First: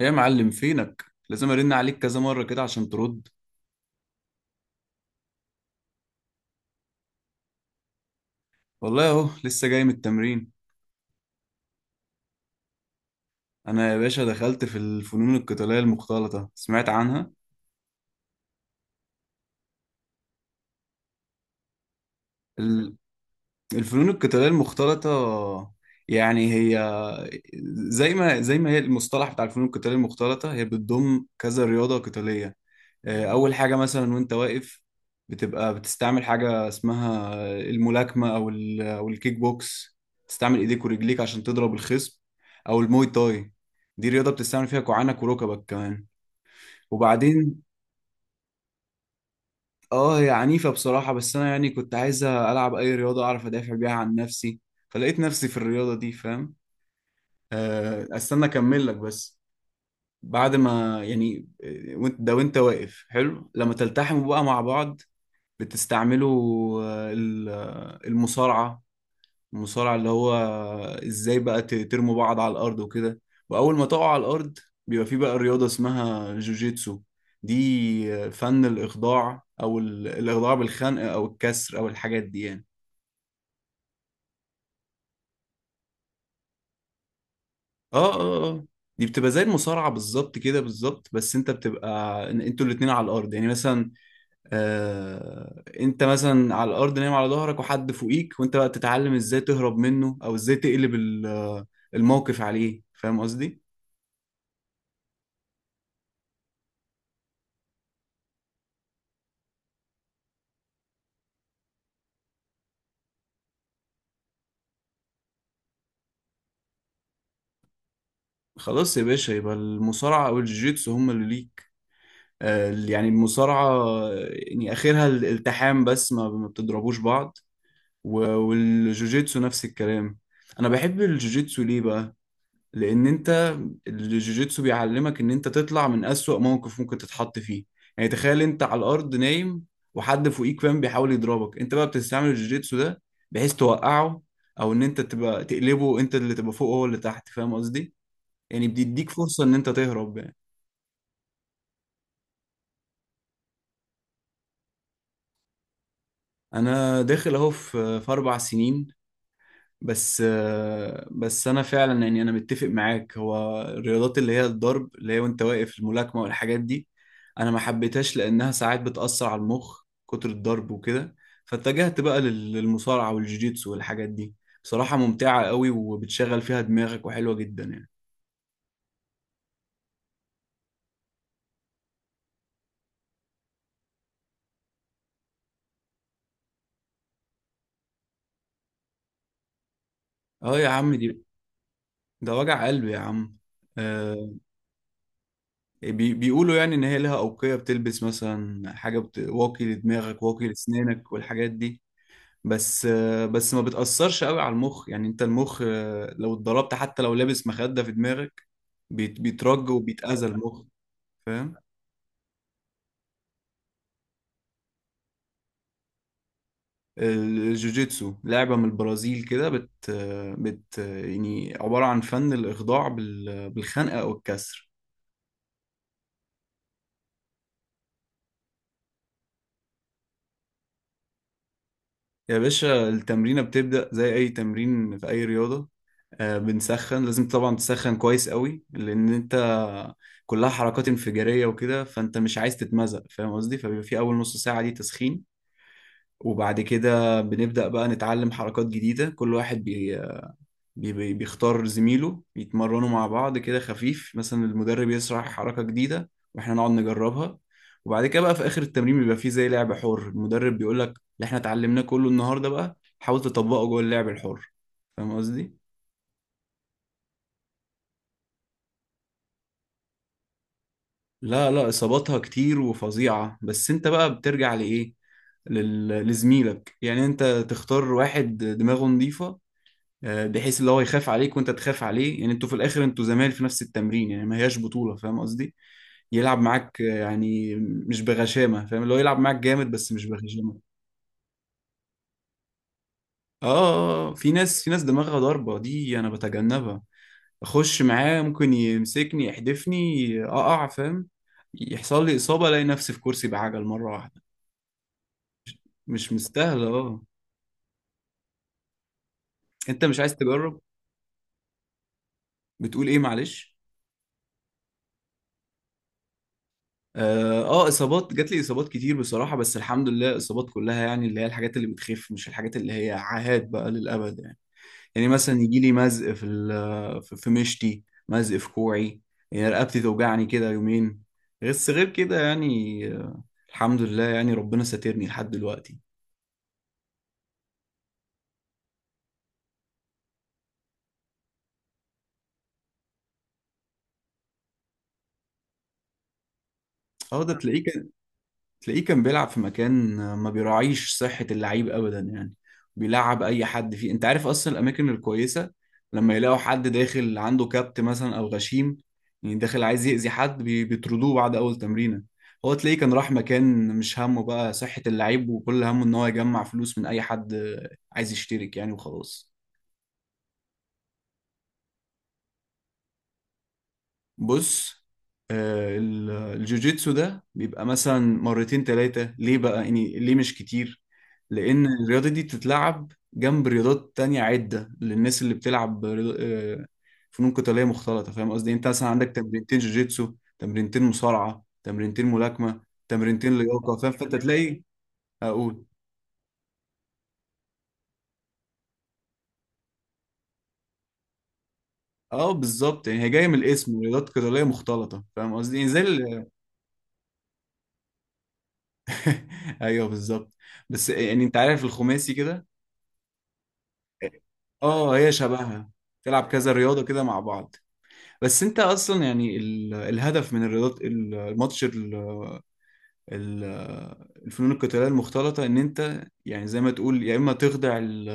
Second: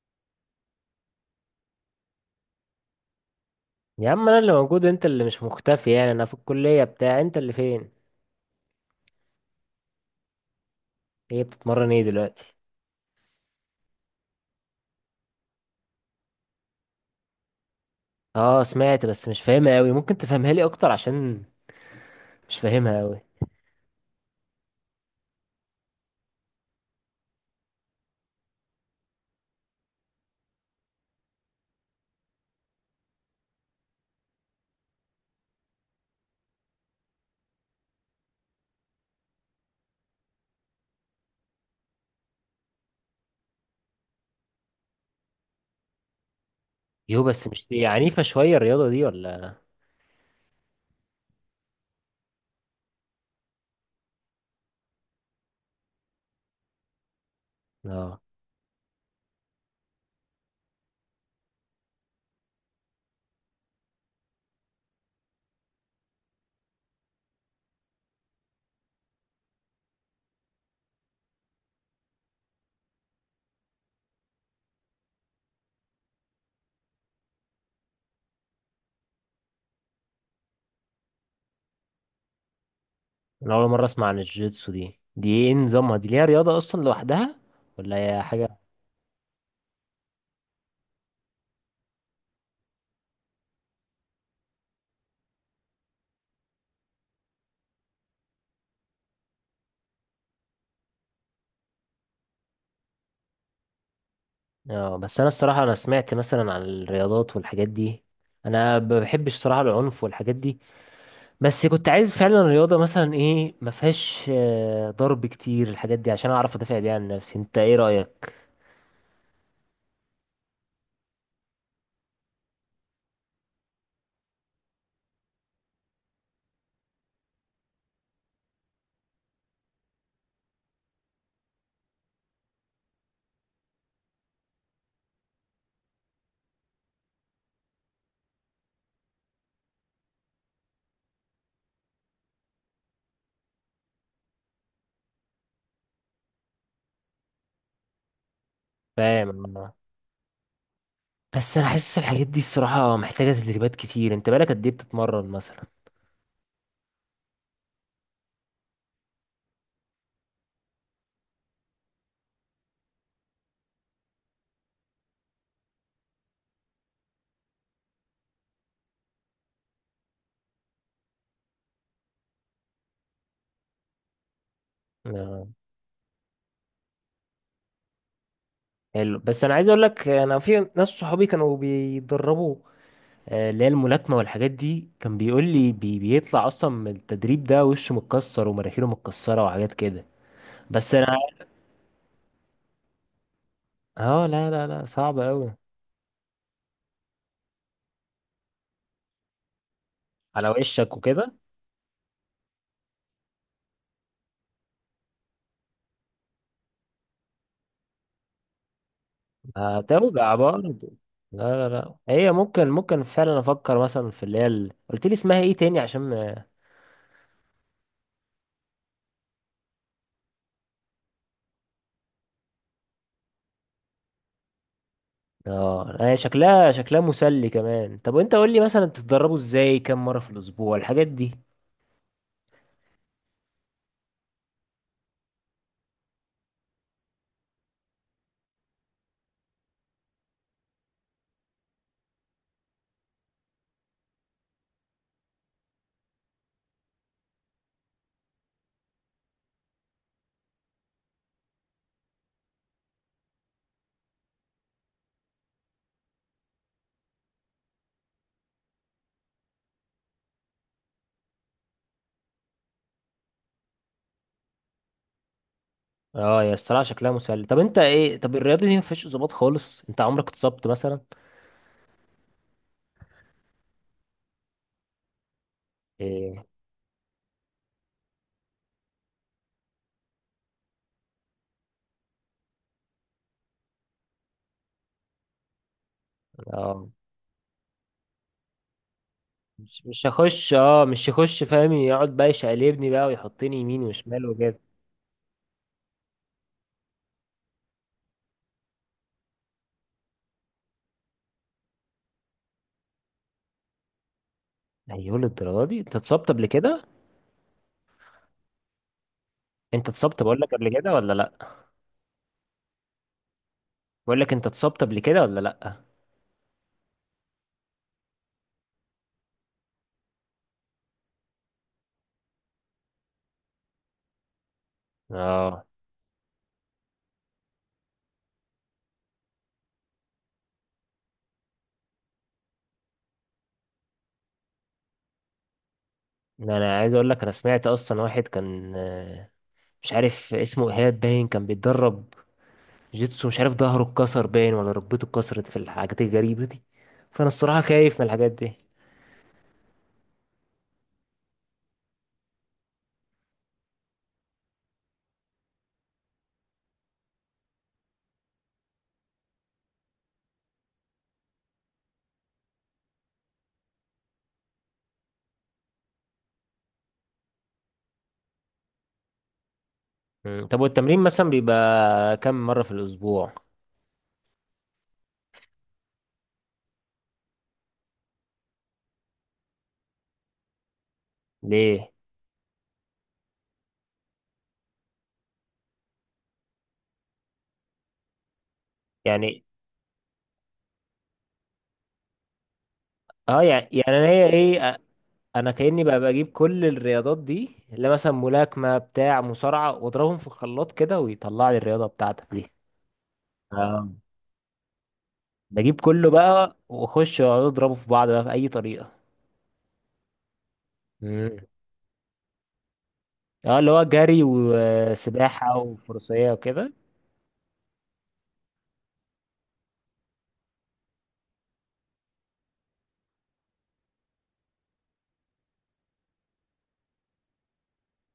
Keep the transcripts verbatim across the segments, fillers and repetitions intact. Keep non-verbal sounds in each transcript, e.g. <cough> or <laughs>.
ايه يا معلم، فينك؟ لازم ارن عليك كذا مره كده عشان ترد. يا عم، انا اللي موجود، انت اللي مش مختفي يعني. انا في الكلية، بتاع انت اللي فين؟ والله اهو لسه جاي من التمرين. هي بتتمرن ايه دلوقتي؟ انا يا باشا دخلت في الفنون القتاليه المختلطه، سمعت عنها؟ اه سمعت، بس مش فاهمها قوي. ممكن تفهمها لي اكتر عشان مش ال- فاهمها قوي؟ الفنون القتاليه المختلطه يعني هي، زي ما زي ما هي المصطلح بتاع الفنون القتاليه المختلطه هي بتضم كذا رياضه قتاليه. آه، اول حاجه مثلا وانت واقف بتبقى بتستعمل حاجه اسمها الملاكمه او ال- او الكيك بوكس، تستعمل ايديك ورجليك عشان تضرب الخصم، او الموي تاي، دي رياضه بتستعمل فيها كوعانك وركبك كمان. يو، بس وبعدين مش دي عنيفة شوية الرياضة دي ولا؟ اه هي عنيفه بصراحه، بس انا يعني كنت عايز العب اي رياضه اعرف ادافع بيها عن نفسي، فلقيت نفسي في الرياضه دي. فاهم؟ آه، اه، استنى اكمل لك بس. بعد ما يعني آه، وانت- ده وانت واقف حلو لما تلتحموا بقى مع بعض بتستعمله، آه، ال- آه، المصارعة، المصارعة اللي هو ازاي بقى ت- ترموا بعض على الأرض وكده. وأول ما تقعوا على الأرض بيبقى في بقى رياضة اسمها جوجيتسو. دي آه، فن الإخضاع أو ال- الإخضاع بالخنق أو الكسر أو الحاجات دي يعني. انا اول مرة اسمع عن الجيتسو دي. دي ايه نظامها؟ دي ليها رياضة اصلا لوحدها ولا اه هي اه حاجة؟ اه، دي بتبقى زي المصارعة بالظبط كده بالظبط، بس انت بتبقى إن- انتوا الاتنين على الأرض، يعني مثلا آه، انت مثلا على الارض نايم على ظهرك وحد فوقيك وانت بقى بتتعلم ازاي تهرب منه او ازاي تقلب ال- الموقف عليه. فاهم قصدي؟ اه، بس انا الصراحة انا سمعت مثلا عن الرياضات والحاجات دي. انا ما بحبش الصراحة العنف والحاجات دي. بس كنت عايز فعلا رياضة مثلا ايه ما فيهاش آه، ضرب كتير الحاجات دي عشان اعرف ادافع بيها عن نفسي. انت ايه رأيك؟ خلاص يا باشا، يبقى المصارعة او الجيتسو هم اللي ليك. آه، يعني المصارعة آه، يعني اخرها الالتحام بس ما ما بتضربوش بعض. و- والجوجيتسو نفس الكلام. انا بحب الجوجيتسو ليه بقى؟ لان انت الجوجيتسو بيعلمك ان انت تطلع من اسوأ موقف ممكن تتحط فيه. يعني تخيل انت على الارض نايم وحد فوقيك فاهم بيحاول يضربك، انت بقى بتستعمل الجوجيتسو ده بحيث توقعه، او ان انت تبقى تقلبه، انت اللي تبقى فوق هو اللي تحت. فاهم قصدي؟ يعني بيديك فرصة فاهم. ان انت تهرب يعني. بس انا حاسس الحاجات دي الصراحة محتاجة تدريبات كتير. انت بالك قد ايه بتتمرن مثلا؟ انا داخل اهو في في اربع سنين بس. بس انا فعلا يعني انا متفق معاك، هو الرياضات اللي هي الضرب اللي هي وانت واقف الملاكمه والحاجات دي، انا ما حبيتهاش لانها ساعات بتاثر على المخ، كتر الضرب وكده. فاتجهت بقى لل- للمصارعه والجوجيتسو والحاجات دي. بصراحه ممتعه آه، قوي وبتشغل فيها دماغك وحلوه جدا يعني. حلو. بس انا عايز اقول لك، انا في ناس صحابي كانوا بيتدربوا آه، اللي هي الملاكمة والحاجات دي. كان بيقول لي بي بيطلع اصلا من التدريب ده وشه متكسر ومراخيره متكسرة وحاجات كده. اه يا عم بس انا <laughs> دي، ده وجع قلب يا عم. اه، آه. لا لا لا، صعب قوي. بي بيقولوا يعني ان هي لها اوقيه، بتلبس مثلا حاجه بت... واقي لدماغك، واقي على وشك لسنانك وكده. والحاجات دي. بس بس ما بتأثرش قوي على المخ، يعني انت المخ آه، لو اتضربت حتى لو لابس مخدة في دماغك بيت- بيترج وبيتأذى هتوجع المخ. برضه. فاهم؟ لا لا لا، هي ممكن ممكن فعلا افكر مثلا في اللي هي ال- قلت لي اسمها ايه تاني عشان ما- الجوجيتسو لعبة من البرازيل كده بت بت يعني عبارة عن فن الإخضاع بال- بالخنقة أو الكسر. اه، هي شكلها شكلها مسلي كمان. طب وانت قول لي مثلا بتتدربوا ازاي؟ كم مره في الاسبوع الحاجات دي؟ يا باشا التمرينة بتبدأ زي أي تمرين في أي رياضة. آه، بنسخن، لازم طبعا تسخن كويس قوي لأن أنت كلها حركات انفجارية وكده فأنت مش عايز تتمزق، فاهم قصدي؟ فبيبقى في أول نص ساعة دي تسخين. وبعد كده بنبدأ بقى نتعلم حركات جديدة، كل واحد بي- بي- بيختار زميله يتمرنوا مع بعض كده خفيف، مثلا المدرب يشرح حركة جديدة واحنا نقعد نجربها. وبعد كده بقى في آخر التمرين بيبقى فيه زي لعب حر، المدرب بيقول لك اللي احنا اتعلمناه كله النهارده بقى حاول تطبقه جوه اللعب الحر. فاهم قصدي؟ اه يا الصراحه شكلها مسلي. طب انت ايه؟ طب الرياضه دي ما فيهاش اصابات خالص؟ انت عمرك اتصبت مثلا؟ لا لا، إصاباتها كتير وفظيعة. بس انت بقى بترجع لإيه؟ لل- ايه؟ لزميلك، يعني انت تختار واحد دماغه نظيفة، آه، بحيث اللي هو يخاف عليك وانت تخاف عليه. يعني انتوا في الاخر انتوا زمايل في نفس التمرين يعني ما هياش بطولة. فاهم قصدي؟ يلعب معاك اه، يعني مش بغشامه، فاهم؟ اللي هو يلعب معاك جامد مش بس مش مش هخش، بغشامه. اه مش هخش فاهم. يقعد بقى يشقلبني بقى، اه، ويحطني يمين آه، آه، وشمال في وكده. ناس، في ناس دماغها ضاربه دي انا بتجنبها. اخش معاه ممكن يمسكني يحدفني اقع، فاهم؟ يحصل لي اصابه الاقي نفسي في كرسي بعجل مره واحده. ايوه، للدرجه دي؟ انت مش اتصبت قبل مستاهله. كده؟ اه. انت انت مش عايز اتصبت، بقول لك، تجرب. قبل كده ولا لا؟ بتقول ايه معلش؟ بقول لك انت اتصبت قبل كده ولا لا؟ اه، آه، اصابات جات لي اصابات كتير بصراحه، بس الحمد لله الاصابات كلها يعني اللي هي الحاجات اللي بتخف، مش الحاجات اللي هي عاهات بقى للابد يعني. يعني مثلا يجي اه لي مزق في ال- في في مشتي، مزق في كوعي، يعني رقبتي توجعني كده يومين. بس غير كده يعني آه، الحمد لله، يعني ربنا ساترني لحد دلوقتي. ده انا عايز اقول لك، انا سمعت اصلا واحد كان آه، مش عارف اسمه ايهاب باين، كان بيتدرب جيتسو. مش عارف ظهره اتكسر باين ولا ركبته اتكسرت في الحاجات الغريبة دي. اه فانا ده الصراحة تلاقيك خايف من الحاجات دي. تلاقيه كان بيلعب في مكان ما بيراعيش صحة اللعيب أبدا يعني، بيلعب أي حد فيه. أنت عارف أصلا الأماكن الكويسة لما يلاقوا حد داخل عنده كبت مثلا أو غشيم، يعني داخل عايز يأذي حد، بي- بيطردوه بعد أول تمرينة. هو تلاقيه كان راح مكان مش همه بقى صحة اللعيب، وكل همه إن هو يجمع فلوس من أي حد عايز يشترك يعني وخلاص. مم. طب والتمرين مثلا بيبقى كم مرة في الاسبوع؟ بص، آه، ال- الجوجيتسو ده بيبقى مثلا مرتين ثلاثة، ليه بقى يعني ليه مش كتير؟ لأن ليه الرياضة دي بتتلعب جنب رياضات تانية عدة للناس اللي بتلعب رياض- آه، فنون قتالية مختلطة. فاهم قصدي؟ انت مثلا عندك يعني؟ تمرينتين جوجيتسو، تمرينتين مصارعة، تمرينتين ملاكمة، تمرينتين اه، يعني لياقة، فاهم؟ يعني انا فانت هي تلاقي... ايه أ- انا اقول كأني بقى بجيب كل الرياضات دي اللي مثلا ملاكمة بتاع مصارعة، واضربهم في الخلاط كده ويطلع لي الرياضة اه بتاعتك بالظبط، يعني هي جاية من الاسم رياضات دي؟ قتالية مختلطة، فاهم قصدي؟ يعني زي بجيب كله ال- بقى واخش واقعد اضربه في بعض بقى باي طريقه. <laughs> ايوه بالظبط. بس يعني انت مم. عارف الخماسي كده. اه، اللي هو جري اه هي وسباحه شبهها، تلعب وفروسيه كذا وكده. رياضة كده مع بعض. بس انت اصلا يعني ال- الهدف من الرياضات، ال- الماتش، ال- ال- الفنون القتالية المختلطة، ان انت يعني زي ما تقول يا اما تخدع ال-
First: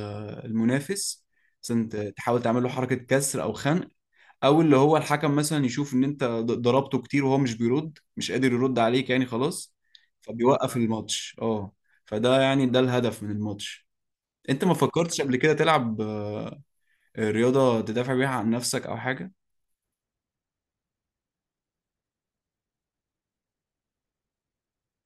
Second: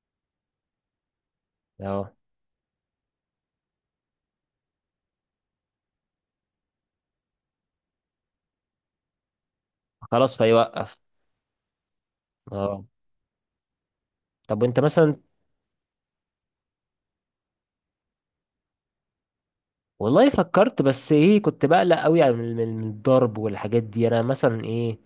المنافس، مثلا ت- اه، تحاول تعمل له حركة كسر او خنق، او اللي هو الحكم مثلا يشوف ان انت ض- ضربته كتير وهو مش بيرد، مش قادر يرد عليك يعني خلاص، خلاص فبيوقف فيوقف. الماتش. اه، فده يعني ده اه، الهدف من الماتش. طب انت ما وانت مثلا؟ فكرتش قبل كده تلعب رياضة تدافع بيها عن نفسك أو حاجة؟ والله فكرت، بس ايه كنت بقلق قوي على من من- من الضرب والحاجات دي. انا مثلا ايه،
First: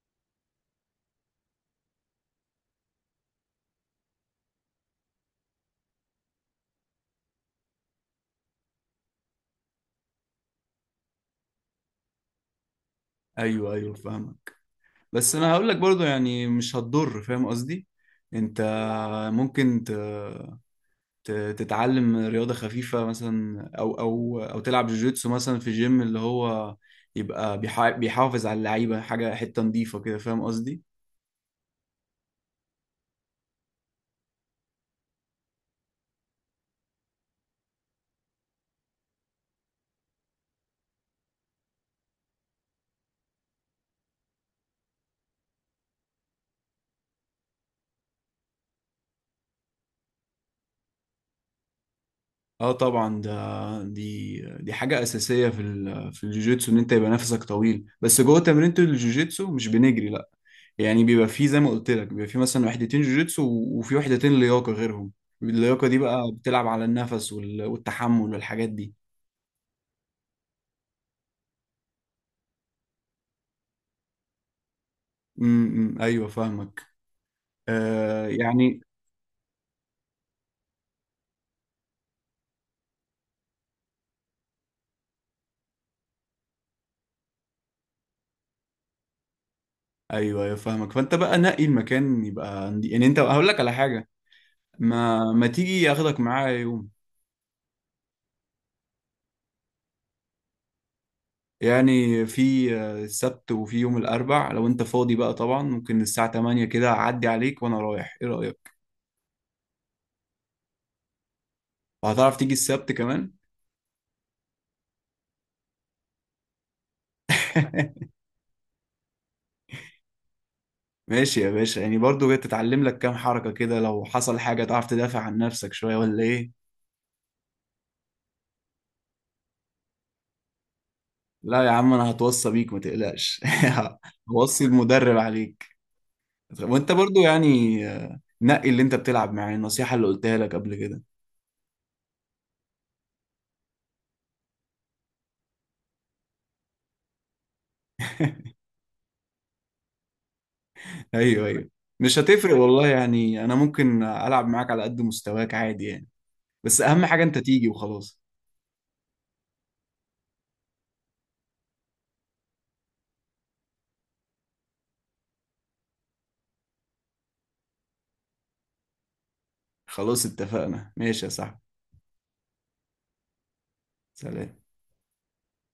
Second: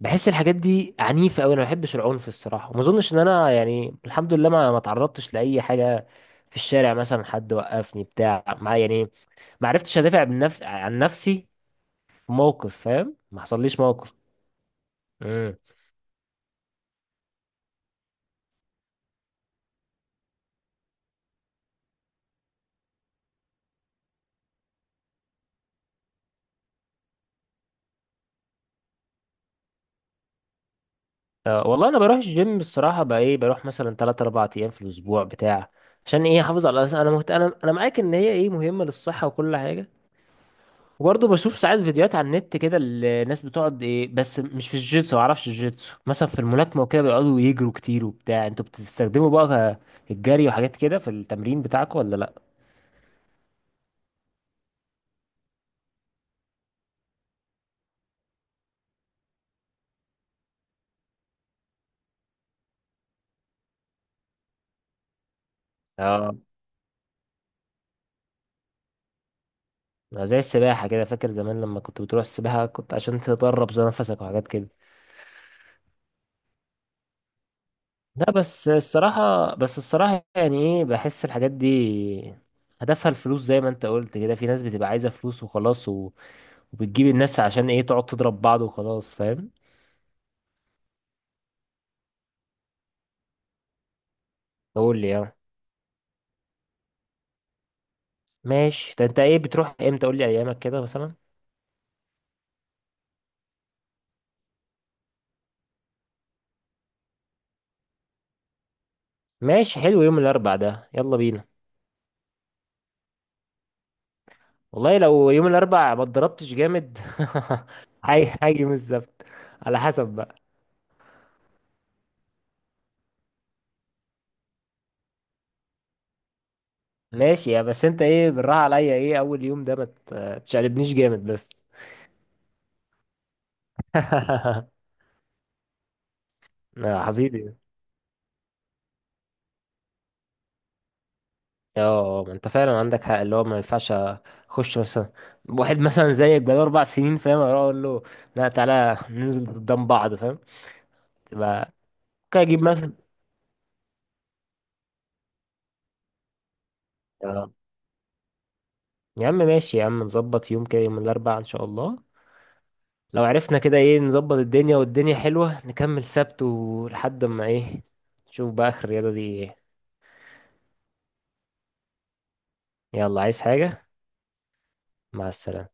بحس الحاجات دي عنيفه قوي. انا ما بحبش العنف الصراحه، وما اظنش ان انا يعني الحمد لله ما ما تعرضتش لاي حاجه في الشارع مثلا. حد وقفني بتاع ما يعني، ما عرفتش ادافع عن نفسي عن نفسي. موقف فاهم، ما أيوه حصليش أيوه موقف. فاهمك. بس أنا امم. هقول لك برضو يعني مش هتضر، فاهم قصدي؟ أنت ممكن ت... ت... تتعلم رياضة خفيفة مثلا، أو أو أو تلعب جوجيتسو مثلا في جيم اللي هو يبقى بيح... بيحافظ على اللعيبة، حاجة حتة نظيفة كده، فاهم قصدي؟ أه، والله انا بروح الجيم الصراحه بقى ايه، بروح مثلا ثلاث اربع ايام في الاسبوع بتاع عشان ايه احافظ على الأس- انا مهت... انا انا معاك ان هي ايه مهمه للصحه وكل حاجه. وبرضه بشوف ساعات فيديوهات على النت كده الناس بتقعد ايه، بس مش في الجيتسو، ما اعرفش الجيتسو. مثلا في الملاكمه وكده بيقعدوا يجروا كتير وبتاع. انتوا بتستخدموا بقى ك- الجري وحاجات كده في التمرين بتاعكم ولا لا؟ اه طبعا ده دي دي حاجه اساسيه في ال- في الجوجيتسو، ان انت يبقى نفسك طويل، بس جوه تمرينة الجوجيتسو مش بنجري لا. يعني بيبقى فيه زي ما قلت لك بيبقى فيه مثلا وحدتين جوجيتسو و- وفي وحدتين لياقه غيرهم. اللياقه دي بقى اه، بتلعب على النفس وال- والتحمل والحاجات دي. زي السباحه كده، فاكر زمان لما كنت بتروح السباحه كنت عشان تدرب زي نفسك وحاجات كده. امم ايوه فاهمك. آه لا، بس يعني... الصراحة بس الصراحة يعني ايه، بحس الحاجات دي هدفها الفلوس زي ما انت قلت كده. في ناس بتبقى عايزة فلوس وخلاص و... وبتجيب الناس عشان ايه تقعد تضرب بعض وخلاص فاهم. ايوه ايوه فاهمك، فانت بقى نقي المكان، يبقى يعني انت هقول لك على حاجه: قول لي ما يعني. ما تيجي اخدك معايا يوم؟ ماشي، ده انت ايه بتروح امتى؟ قول لي ايامك كده مثلا. يعني في آه، السبت وفي يوم الأربع، لو أنت فاضي بقى طبعا ممكن الساعة تمانية كده أعدي عليك وأنا رايح. إيه رأيك؟ ماشي، حلو يوم الاربع ده، يلا بينا. وهتعرف تيجي السبت كمان؟ والله لو يوم الاربع ما اتضربتش جامد. <laughs> <laughs> هاي، هاجي يوم السبت، على حسب بقى. ماشي يا باشا، يعني برضو تتعلم لك كام حركة كده، لو حصل حاجة تعرف تدافع عن نفسك شوية، ولا إيه؟ ماشي يا، بس انت ايه بالراحة عليا، ايه اول يوم ده ما ت- تشقلبنيش جامد بس. لا يا عم، أنا هتوصى بيك ما تقلقش. <laughs> هوصي <laughs> المدرب عليك. وأنت يا برضو حبيبي. يعني آه، نقي اللي أنت بتلعب معاه، النصيحة اللي قلتها لك قبل كده. اه، ما انت فعلا عندك حق، اللي هو ما ينفعش اخش مثلا واحد مثلا زيك بقاله اربع سنين فاهم، اروح اقول له لا، <laughs> تعالى ننزل قدام بعض فاهم. أيوه أيوه، تبقى مش ممكن هتفرق اجيب والله مثلا. يعني، أنا ممكن ألعب معاك على قد مستواك عادي يعني. بس اهم حاجة انت اه. تيجي وخلاص. يا عم ماشي يا عم، نظبط يوم كده، يوم الاربعاء ان شاء الله. لو عرفنا كده ايه نظبط الدنيا والدنيا حلوة نكمل سبت، ولحد ما ايه نشوف بقى اخر الرياضة دي ايه. خلاص اتفقنا، ماشي يا صاحبي. يلا، عايز حاجة؟ سلام. مع السلامة.